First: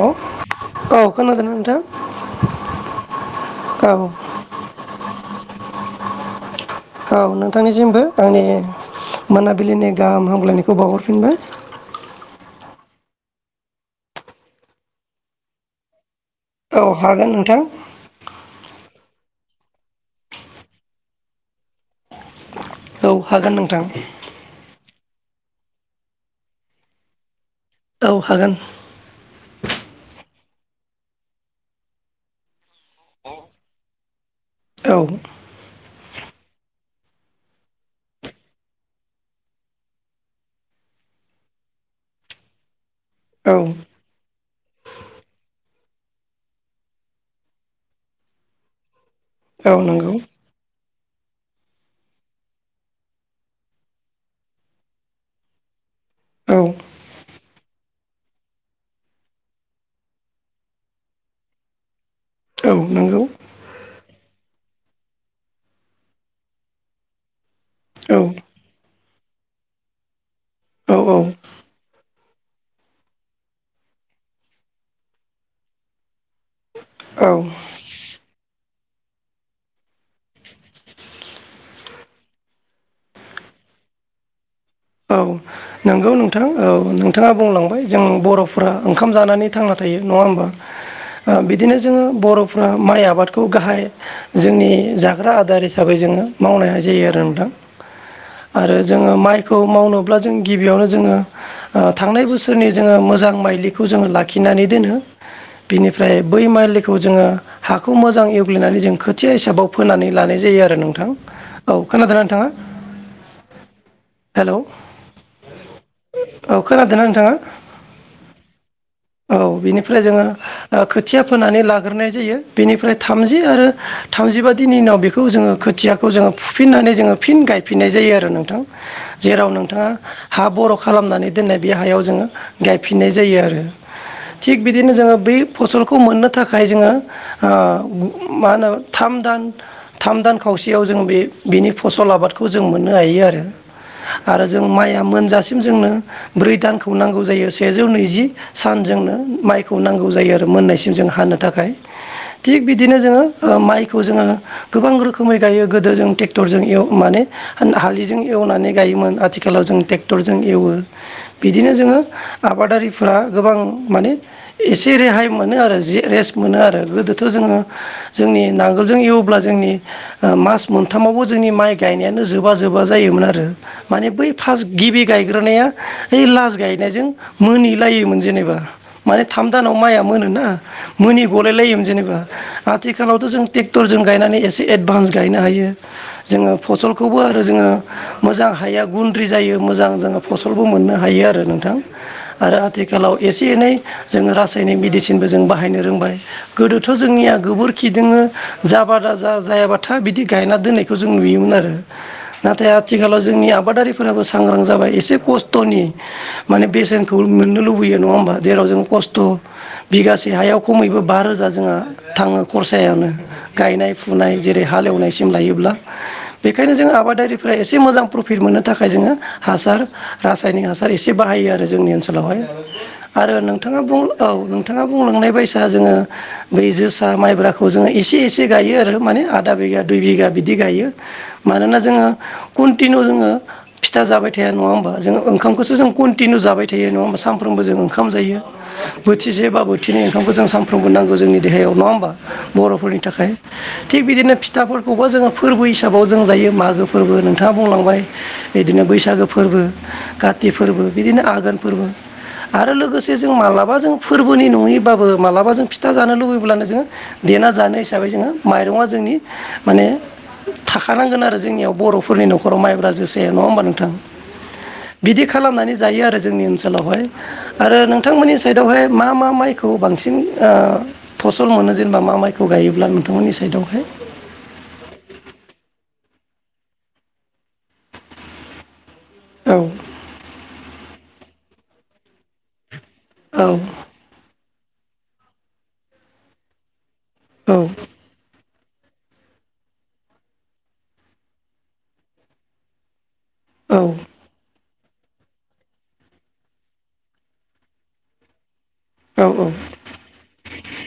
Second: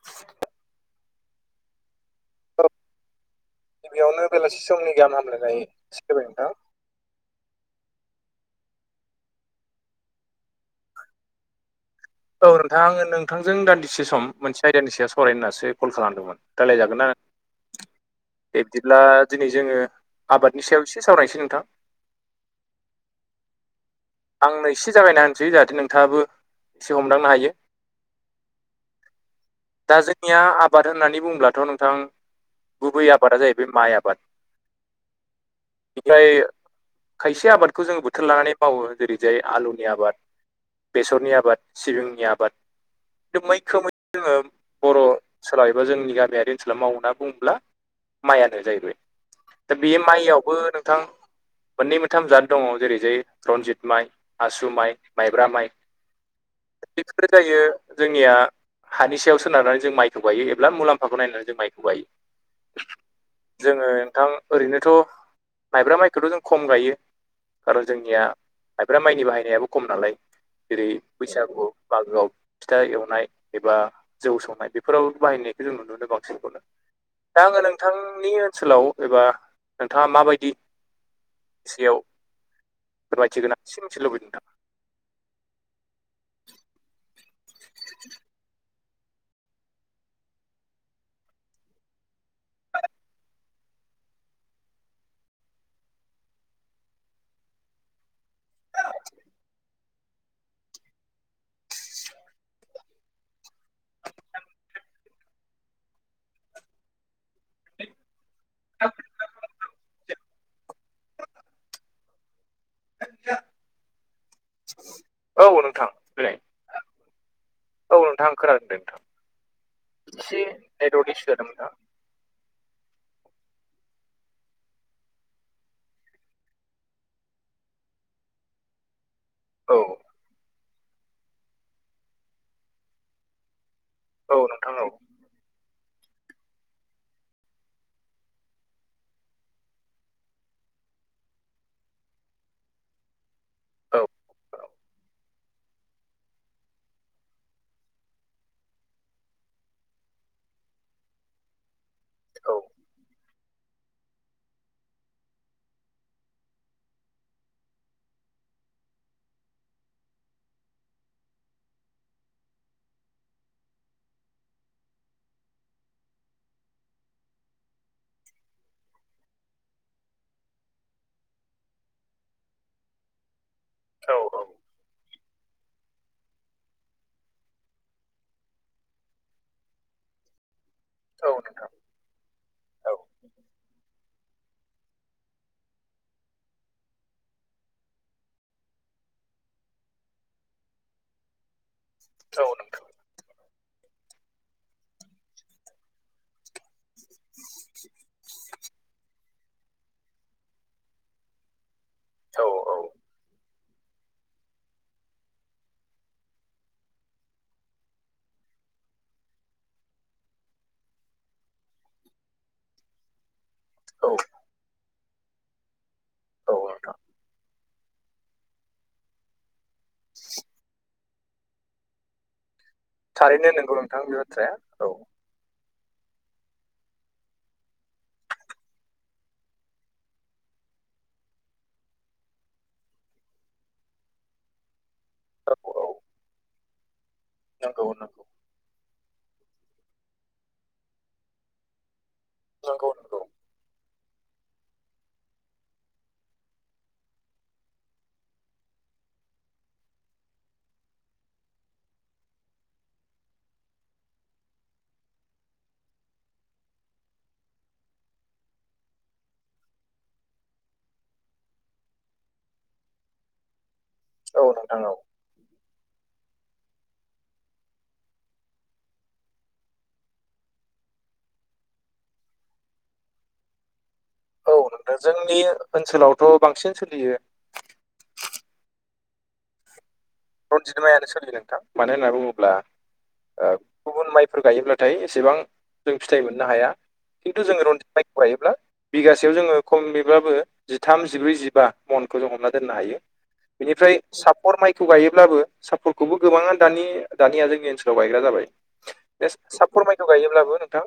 Hello औ खोनादोंना नोंथां? औ औ गिबियावनो बेलासि समनि गाहाम हामलायनाय सिग्रोबाय नोंथां। औ नोंथांनिसिमबो आंनि मोनाबिलिनि गाहाम हामग्लायनायखौ बावहरफिनबाय। औ नोंथां आङो नोंथांजों दान्दिसे सम मोनसे आयदानि सायाव सावरायनो होननासो कल खालामदोंमोन। रायलाय औ जागोनना हागोन नोंथां बेबब्दिब्ला दिनै जोङो आबादनि सायाव एसे सावरायनोसै नोंथां। औ हागोन नोंथां। आंनो एसे जागायना होनसै जाहाथे नोंथाङाबो एसे हमदांनो हायो औ हागोन दा जोंनिया आबाद होननानै बुंङब्लाथ नोंथां गुबै आबादा जाहैबाय माइ आबाद औ बिखाय खायसे आबादखौ जोङो बोथोर लानानै मावो जेरैजाय आलुनि आबाद बेसरनि आबाद सिबिंनि आबाद बिखो औ मैखोमै जोङो बर ओनसोलाव एबा जोंनि गामियारि ओनसोलाव माव होनना बुङोब्ला माइयानो जाहैबाय औ दा बे नंगौ माइयावबो नों थां मोननै मोनथाम जाद दङ जेरै जाय रनजित माइ आसु माइ माइब्रा माइ औ [unintelligible] जायो जोंनिया हानि सायाव सोनारनानै जों माइखौ गायो एब्ला मुलाम्फाखौ नायनानै जों माइखौ गायो औ नोंगौ जोङो नोंथां ओरैनोथ माइब्रा माइखौथ जों खम गायो खारन औ जोंनिया मइफ्रा माइनि बाहायनायाबो खम नालाय जेरै औ [unintelligible] मागोआव फिथा एवनाय एबा जौ संनाय बेफोराव बाहायनायखौ जों नुुनोमोनो बांसिनखौनो औ दा आङो नोंथांनि ओनसोलाव एबा नोंथाङा माबायदि सेयाव फोरमायथि गोनां सि मिथि लुबैदों नोंथां औ नंगौ नोंथां औ नोंथाङा बुंलांबाय जों बरफोरा ओंखाम जानानै थांना थायो नङा होमबा ओ बिदिनो जोङो बरफ्रा माइ आबादखौ गाहाय जोंनि जाग्रा आदार हिसाबै जोङो मावनाय जायो आरो नोंथां आरो जोङो माइखौ मावनोब्ला जों गिबियावनो जोङो ओ थांनाय बोसोरनि जोङो मोजां माइलिखौ जोङो लाखिनानै दोनो बिनिफ्राय बै माइलिखौ जोङो हाखौ मोजां एवग्लिनानै जों खोथिया हिसाबाव फोनानै लानाय जायो आरो नोंथां औ खोनादोंना नोंथाङा हेलौ औ नोंथां देलाय औ खोनादोंना नोंथाङा? औ नोंथां खोनादों नोंथां औ बिनिफ्राय एसे जोङो नेटवर्क खोथिया इसु जादोंमोन फोनानै ला हाग्रोनाय जायो बेनिफ्राय थामजि आरो थामजिबादिनि उनाव बेखौ जोङो खोथियाखौ जोङो फुफिननानै जोङो फिन गायफिननाय जायो आरो नोंथां [inaudible] जेराव नोंथां औ नोंथाङा हा बर खालामनानै दोननाय बे हायाव जोङो गायफिननाय जायो आरो औ थिग नोंथां औ बिदिनो जोङो बै फसल खौ मोननो थाखाय जोङो मा होनो थाम दान थाम दान खावसेयाव जोङो बे बिनि फसल आबादखौ जों मोननो हायो आरो आरो जों माइ दासिम जोंनो ब्रै दानखौ नांगौ जायो सेजौ नैजि सानजोंनो माइखौ नांगौ जायो आरो मोननायसिम जों हानो थाखाय थिग औ बिदिनो जोङो माइखौ जोङो गोबां रोखोमै गायो गोदो जों ट्रेक्टरजों माने हालिजों एवनानै गायोमोन आथिखालाव जों ट्रेक्टरजों एवो बिदिनो जोङो आबादारिफोरा गोबां माने एसे रेहाय मोनो आरो जे रेस्ट मोनो आरो गोदोथ जोङो जोंनि नांगोलजों एवब्ला जोंनि मास मोनथामावबो जोंनि माइ गायनायानो जोबा जोबा जायोमोन आरो माने औ बै फास गिबि गायग्रानाया ओइ लास गायनायजों मोनहनिलायोमोन जेनेबा माने थाम दानाव माइया मोनो ना मोनि औ गलाय नोंथां लायोमोन जेनेबा औ आथिखालावथ' जों ट्रेक्टरजों गायनानै एसे एडभान्स गायनो हायो जोङो फसलखौबो आरो जोङो मोजां हाया गुन्द्रि जायो मोजां जोङो फसलबो मोननो हायो आरो नोंथां औ आरो नोंथां आथिखालाव एसे एनै जोङो रासायनिक मेडिसिनबो जों बाहायनो रोंबाय गोदोथ' जोंनिया गोबोरखिदोंनो जाबादा जा जायाबाथाया बिदि गायना दोनै खौ जों नुयोमोन आरो औ नाथाय आथिखालाव जोंनि आबादारि फोराबो सांग्रां जाबाय एसे खस्थ'नि माने बेसेनखौ मोननो लुबैयो नंङा होमबा जेराव जों खस्थ' बिगासे हायाव खमैबो बा रोजा जोंहा थाङो खरसायानो गायनाय औ फुनाय जेरै हाल एवनायसिम लायोब्ला औ बेखायनो जों नोंथां आबादारिफ्रा एसे मोजां प्रफिट मोननो थाखाय जोङो हासार रासायनिक हासार एसे बाहायो आरो जोंनि ओनसोलावहाय आरो थारैनो नोंगौ नोंथाङा बुं नोंथां बे औ बाथ्राया नोंथाङा औ बुंलांनाय बायसा जोङो बै जोसा माइब्राखौ जोङो एसे एसे गायो आरो माने आधा बिगा दुइ बिघा बिदि गायो मानोना जोङो कन्टिनिउ जोङो फिथा जाब थाया नङा होमा जोङो ओंखामखौसो औ जों औ कन्टिनिउ जाबाय थायो नङा होमबा साम सानफ्रोमबो जों नंगौ ओंखाम नंगौ जायो बोथिसे बा बोथिनै ओंखखौ जों सानफ्रोमबो नांगौ जोंनि देहायाव नङा होनोमबा नंगौ बर'फोरनि नंगौ थाखाय थिग बिदिनो फिथाफोरखौबो जोङो फोरबो हिसाबाव जों जायो मागो फोरबो नोंथाङा बुंलांबाय बिदिनो बैसागो फोरबो काति फोरबो बिदिनो आघोन फोरबो आरो लोगोसे जों मालाबा जों फोरबोनि नङैबाबो मालाबा जों फिथा जानो लुुबैब्लानो जोङो देना जानो हिसाबै जोङो माइरंआ जोंनि माने थाखानांगोन आरो जोंनियाव बर'फोरनि न'खराव माइब्रा जोसाया नङा होमबा नोंथां औ नोंथां औ बिदि खालामनानै जायो आरो जोंनि ओनसोलावहाय आरो नोंथांमोननि साइडआवहाय मा मा माइखौ बांसिन फसल मोनो जेनेबा मा माइखौ गायोब्ला नोंथांमोननि साइदआवहाय औ जोंनि ओनसोलावथ' बांसिन सोलियो औ रन्जित मायानो सोलियो नोंथां मानो होनना बुङोब्ला औ गुबुन माइफोर गायोब्लाथाय एसेबां जों फिथाइ मोननो हाया खिन्थु जोंङो रनजित माइ फायोब्ला बिगासेयाव जोङो खमैब्लााबबो जिथाम जिब्रै जिबा मनखौ जों हमना दोननो हायो औ बेनिफ्राय सापर माइखौ खौखौ गायोब्लाबो सापर्टखौबो गोबांङानो द दानिया जोंनि ओनसोलाव गायग्रा औ जाबाय सापर माय ज गायोब्लाबो नोंथां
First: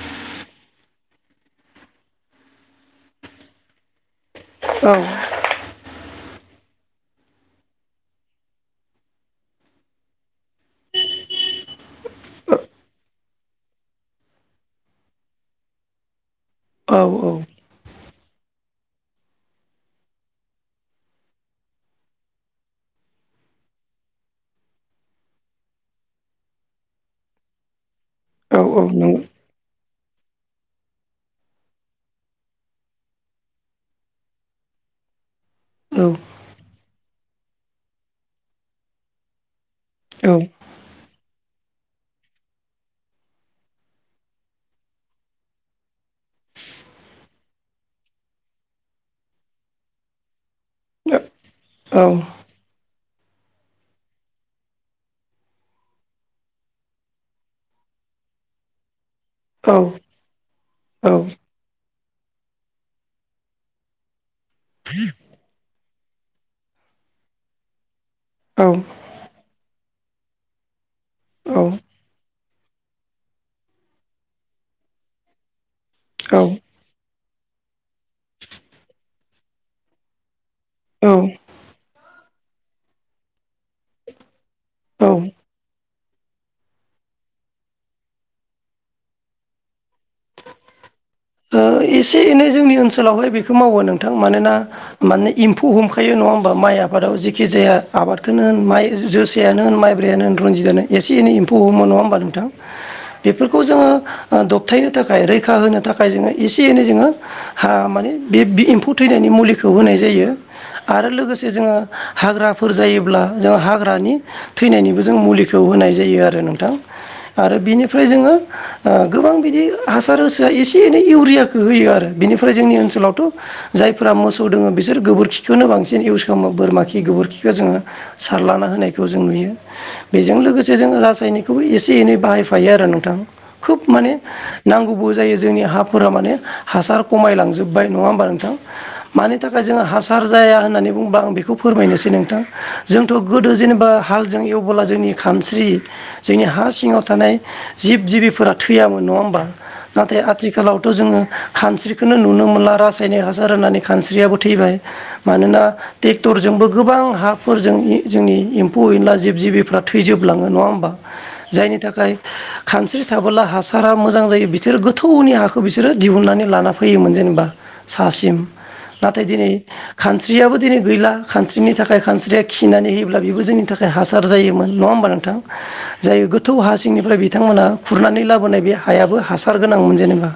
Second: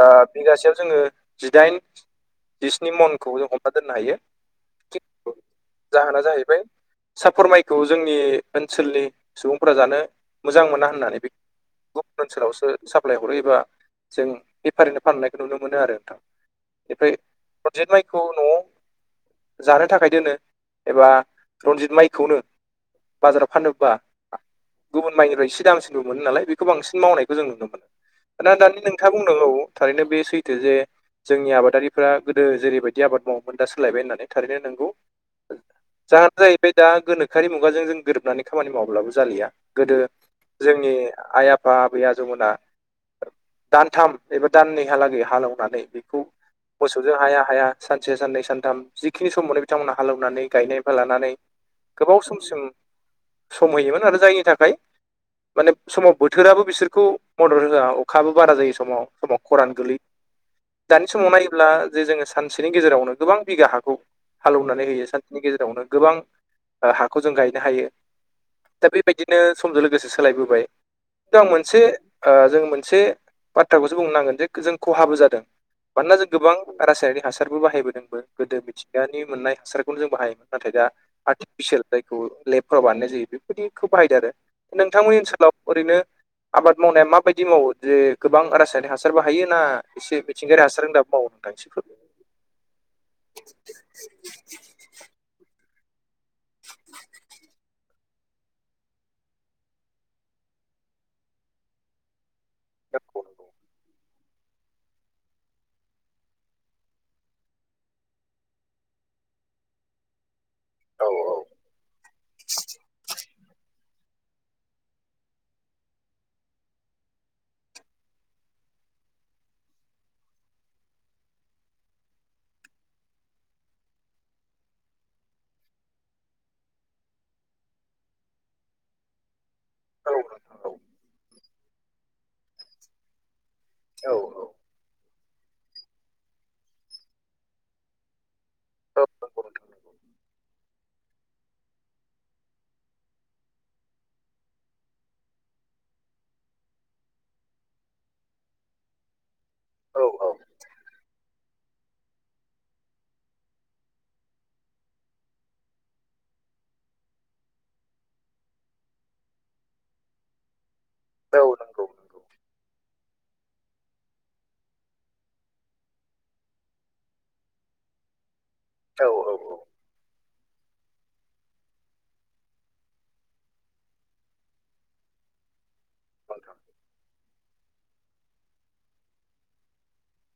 ओ बिगासेयाव जोंङो जिदाइन बिसनि मनखौ जों हमना दोननो हायो औ जाहोना जाहैबाय सापरमाइखौ जोंनि ओनसोलनि सुबुंफोरा जानो मोजां मोना होननानै बे गुबुन ओनसोलावसो साप्लाय हरो एबा जों बेफारिनो फाननायखौ नुनो मोनो आरो नोंथां। औ ओमफ्राय औ। रनजित माइखौ न'आव जानो थाखाय दोनो एबा रनजित माइखौनो बाजाराव फानबा गुबुन माइनिफ्राय इसे दामसिनबो मोनो नालाय बेखौ बांसिन मावनायखौ जों नुनो मोनो दा औ औ दानि नोंथाङा नंगौ बुंनांगौ थारैनो बे सैथो जे जोंनि आबादारिफ्रा गोदो जेरैबायदि आबाद मावोमोन दा सोलायबाय होननानै थारैनो नोंगौ। औ जाहोना जाहैबाय दा गोनोखोआरि मुगाजों जों गोरोबनानै खामानि मावाब्लाबो जालिया। गोदो जोंनि आइ आफा आबै आजौमोना दानथाम एबा दाननैहालागै हालेवनानै बेखौ मोसौजों हाया हाया सानसे साननै सानथाम जिखिनि समावनो बिथांमोनहा हालौवनानै गायनायफाय लानानै गोबाव समसिम समहयोमोन आरो जायनि थाखाय माने समाव बोथोराबो बिसोरखौ मदद होआ अखाबो बारा जायो समाव समाव। खरान औ औ गोलै दानि औ समाव [unintelligible] ब्ला जे जोङो सानसेनि गेजेरावनो गोबां बिगा हाखौ हालौवनानै होयो सानसेनि गेजेरावनो गोबां ओ हाखौ जों गायनो हायो। औ दा बेबायदिनो समजों लोगोसे सोलायबोबाय। आं मोनसे जों मोनसे बाथ्राखौसो बुंनो नांगोन जे जों खहाबो जादों। मानोना जों गोबां। औ रासायनिक हासारबो बाहायबोदोंबो गोदो मिथिंगानि मोननाय हासारखौनो जों बाहायोमोन नाथाय दा औ बिसोर जायखौ लेबफोराव बानायनाय जायो बेफोरबायदिखौबो बाहायदों आरो ओ नोंथांमोननि ओनसोलाव ओरैनो। आबाद मावनाया माबायदि मावो जे गोबां रासायनिक हासारबो हायो ना? एसे मिथिंगायारि हासार होन दाब माव ओ एसे एनै जोंनि ओनसोलावहाय बेखौ मावो नोंथां मानोना माने एम्फौ हम [unintelligible] नङा होमबा माइ आफादाव जेखि जाया आबादखोनो होन माइ जोसेायानो होन माइब्रायानो होन रनजितआानो एसे एनै एम्फौ हमो नङा होमबा नोंथां? फोरमायदो बेफोरखौ जोङो दबथायनो थाखाय रैखा होनो थाखाय जोङो एसे एनै जोङो हा माने बे एम्फौ थैनायनि मुलिखौ होनाय जायो। आरो औ लोगोसे जोङो हाग्राफोर जायोब्ला। जों हाग्रानि थैनायनिबो जों मुलिखौ होनाय जायो आरो नोंथां। आरो बिनिफ्राय जोङो ओ गोबां बिदि हासार एसे एनै इउरियाखौ होयो आरो बेनिफ्राय जोंनि ओनसोलावथ' जायफोरा मोसौ दोङो बिसोर गोबोरखिखौनो बांसिन इउस खालामो बोरमा खि गोबोरखिखौ जोङो सारलाना होनायखौ जों नुयो। औ बेजों नोंथां लोगोसे जों रासायनिकखौबो एसे एनै बाहायफायो आरो नोंथां खोब माने औ नांगौबो जायो जोंनि हाफोरा माने हासार खमायलांजोबबाय नङा होमबा नोंथां? औ मानि नंगौ नोंथां थाखाय नंगौ जोङो हासार जाया होननानै बुंबा आं बेखौ बेखौ फोरमायनोसै नोंथां। जोंथ' गोदो जेनेबा हालजों एवबोला जोंनि खानस्रि जोंनि हा सिङाव थानाय जिब जिबिफोरा थैयामोन नङा होमबा औ नाथाय आथिखालाव [unintelligible] खानस्रिखोनो नुनो मोनला रासायनिक हासार होननानै खानस्रियाबो थैबाय मानोना ट्रेक्टरजोंबो गोबां हाफोरजों जोंनि एम्फौ एनला जिब जिबिफ्रा थैजोबलाङो नङा होमबा? औ जायनि नंगौ थाखाय नंगौ खानस्रि थाबोला हासारा मोजां जायो बिसोरो गोथौनि हा खौ बिसोरो दिहुननानै लाना फैयोमोन जेनेबा सासिम औ नाथाय दिनै औ खान्स्रियाबो दिनै गैला खान्स्रिनि थाखाय खानस्रिया खिनानै होयोब्ला बेखौ जोंनि थाखाय हा सार जायोमोन नङा होमबा नोंथां? जायो गोथौ हा नोंथां सिंनिफ्राय बिथांमोना खुरनानै लाबोनाय बे हायाबो हासार गोनांमोन जेनेबा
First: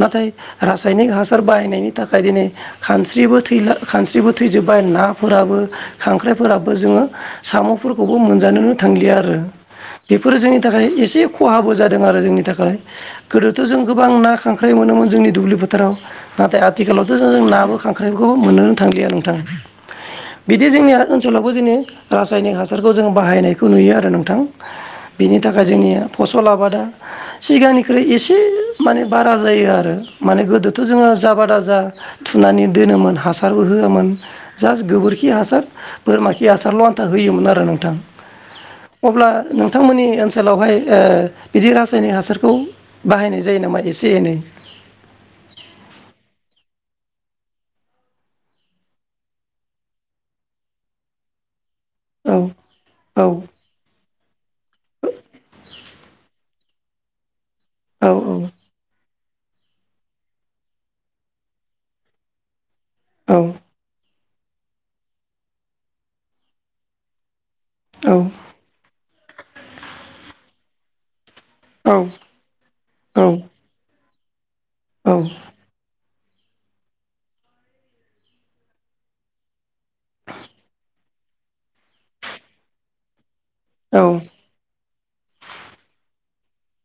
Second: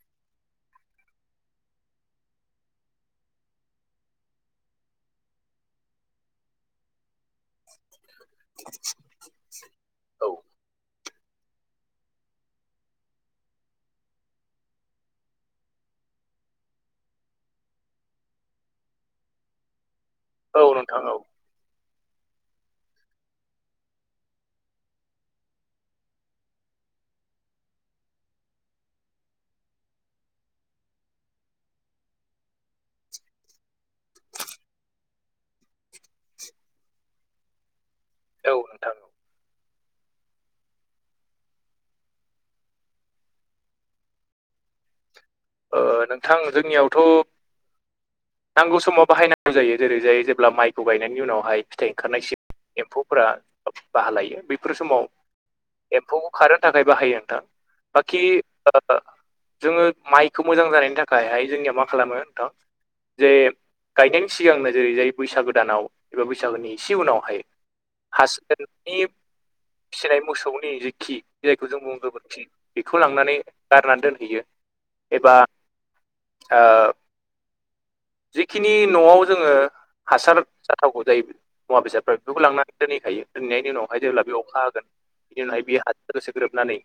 नाथाय रासायनिक हासार बाहायनायनि थाखाय दिनै खानस्रिबो थैला खानस्रिबो थैजोब्बाय नाफोराबो खांख्राइफोराबो जोङो साम'फोरखौबो मोनजानोनो थांलिया आरो औ बेफोरो जोंनि थाखाय एसे खहाबो जादों आरो जोंनि थाखाय गोदोथ' जों गोबां ना खांख्राय मोनोमोन जोंनि दुब्लि फोथाराव। नाथाय आथिखालावथ' जों नाबो खांख्राइखौबो मोनोनो थांलिया नोंथां। औ बिदि जोंनिया नोंथां औ ओनसोलावबो जोंनि रासायनिक हासारखौ जोंङो बाहायनायखौ नुयो आरो नोंथां। बिनि थाखाय जोंनिया फसल आबादा सिगांनिख्रुइ एसे माने बारा जायो आरो माने गोदोथ' जोङो जाबादा जा थुनानै दोनोमोन हासारबो होयामोन जास्ट गोबोरखि हासार। बोरमा खि हासारल' आन्था होयोमोन आरो नोंथां औ नोंथां औ अब्ला नों नोंमोननि ओनसोलावहाय ओ बिदि रासायनिक हासारखौ बाहायनाय जायो नामा एसे एनै ओ नोंथां जोंनियावथ' नांगौ समाव बाहायनांगौ जायो जेरै जाय जेब्ला माइखौ गायनायनि उनावहाय फिथाइ ओंखारनायसै औ एम्फौफोरा औ बाहा लायो बेफोर समाव एम्फौ खारनो थाखाय बाहायो नोंथां। औ बाखि ओ जोङो माइ खौ मोजां जानायनि थाखायहाय जोंनिया मा खालामो नोंथां जे औ गायनायनि सिगांनो जेरै जाय बैसागो दानाव एबा बैसागोनि इसे उनावहाय औ हासोन नि फिसिनाय मोसौनि जेखि जायखौ जों औ मुं गोबोरखि बेखौ औ लांनानै गारना दोनहैयो एबा ओ जिखिनि न'आव जोङो हासार जाथावगौ जायो मुवा बेसादफोरखौबो लांनानै दोनहैखायो। दैनायनि उनावहाय जेब्ला बे अखा होगोन बेनि उनावहाय बेयो हासार गोसो ग्रोबनानै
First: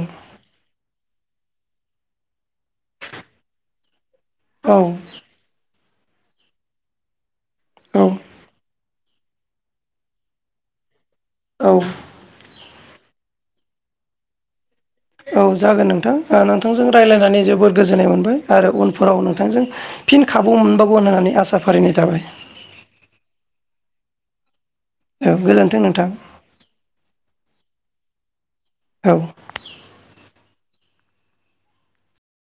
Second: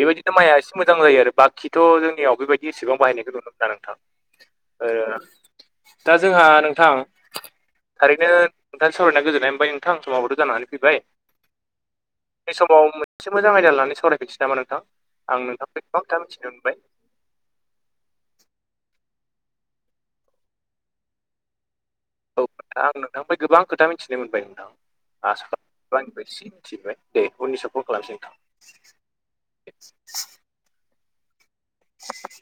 बेबायदि माइआ एसे मोजां जायो आरो बाखिथ' जोंनियाव बेबायदि इसेबां बाहायनायखौ नुनो मोना नोंथां। औ ओ दा जोंहा नोंथां थारैनो नोंथां सावरायना गोजोननाय ओमफ्राय नोंथांं समावाबथ' जानानै फैबाय। औ बे समाव मोनसे मोजां आयदा लानानै सावरायफिन्नोसै नामा नोंथां? आं औ जागोन नोंथांनिफ्राय गोबां नोंथां खोथा ओ मिथिनो मोनबाय नोंथांजों रायज्लायनानै जोबोर गोजोननाय मोनबाय आरो उनफोराव नोंथांजों फिन खाबु मोनबावगोन होननानै आसा फारिनाय थाबाय औ आं नोंथांनिफ्राय गोबां खोथा मिथिनो मोनबाय नोंथां औ आ गोजोन्थों नोंथां आंनिफ्राय एसे मिथिबाय दे उननि सापर्ट खालामसै नोंथां। औ [inaudible] [inaudible]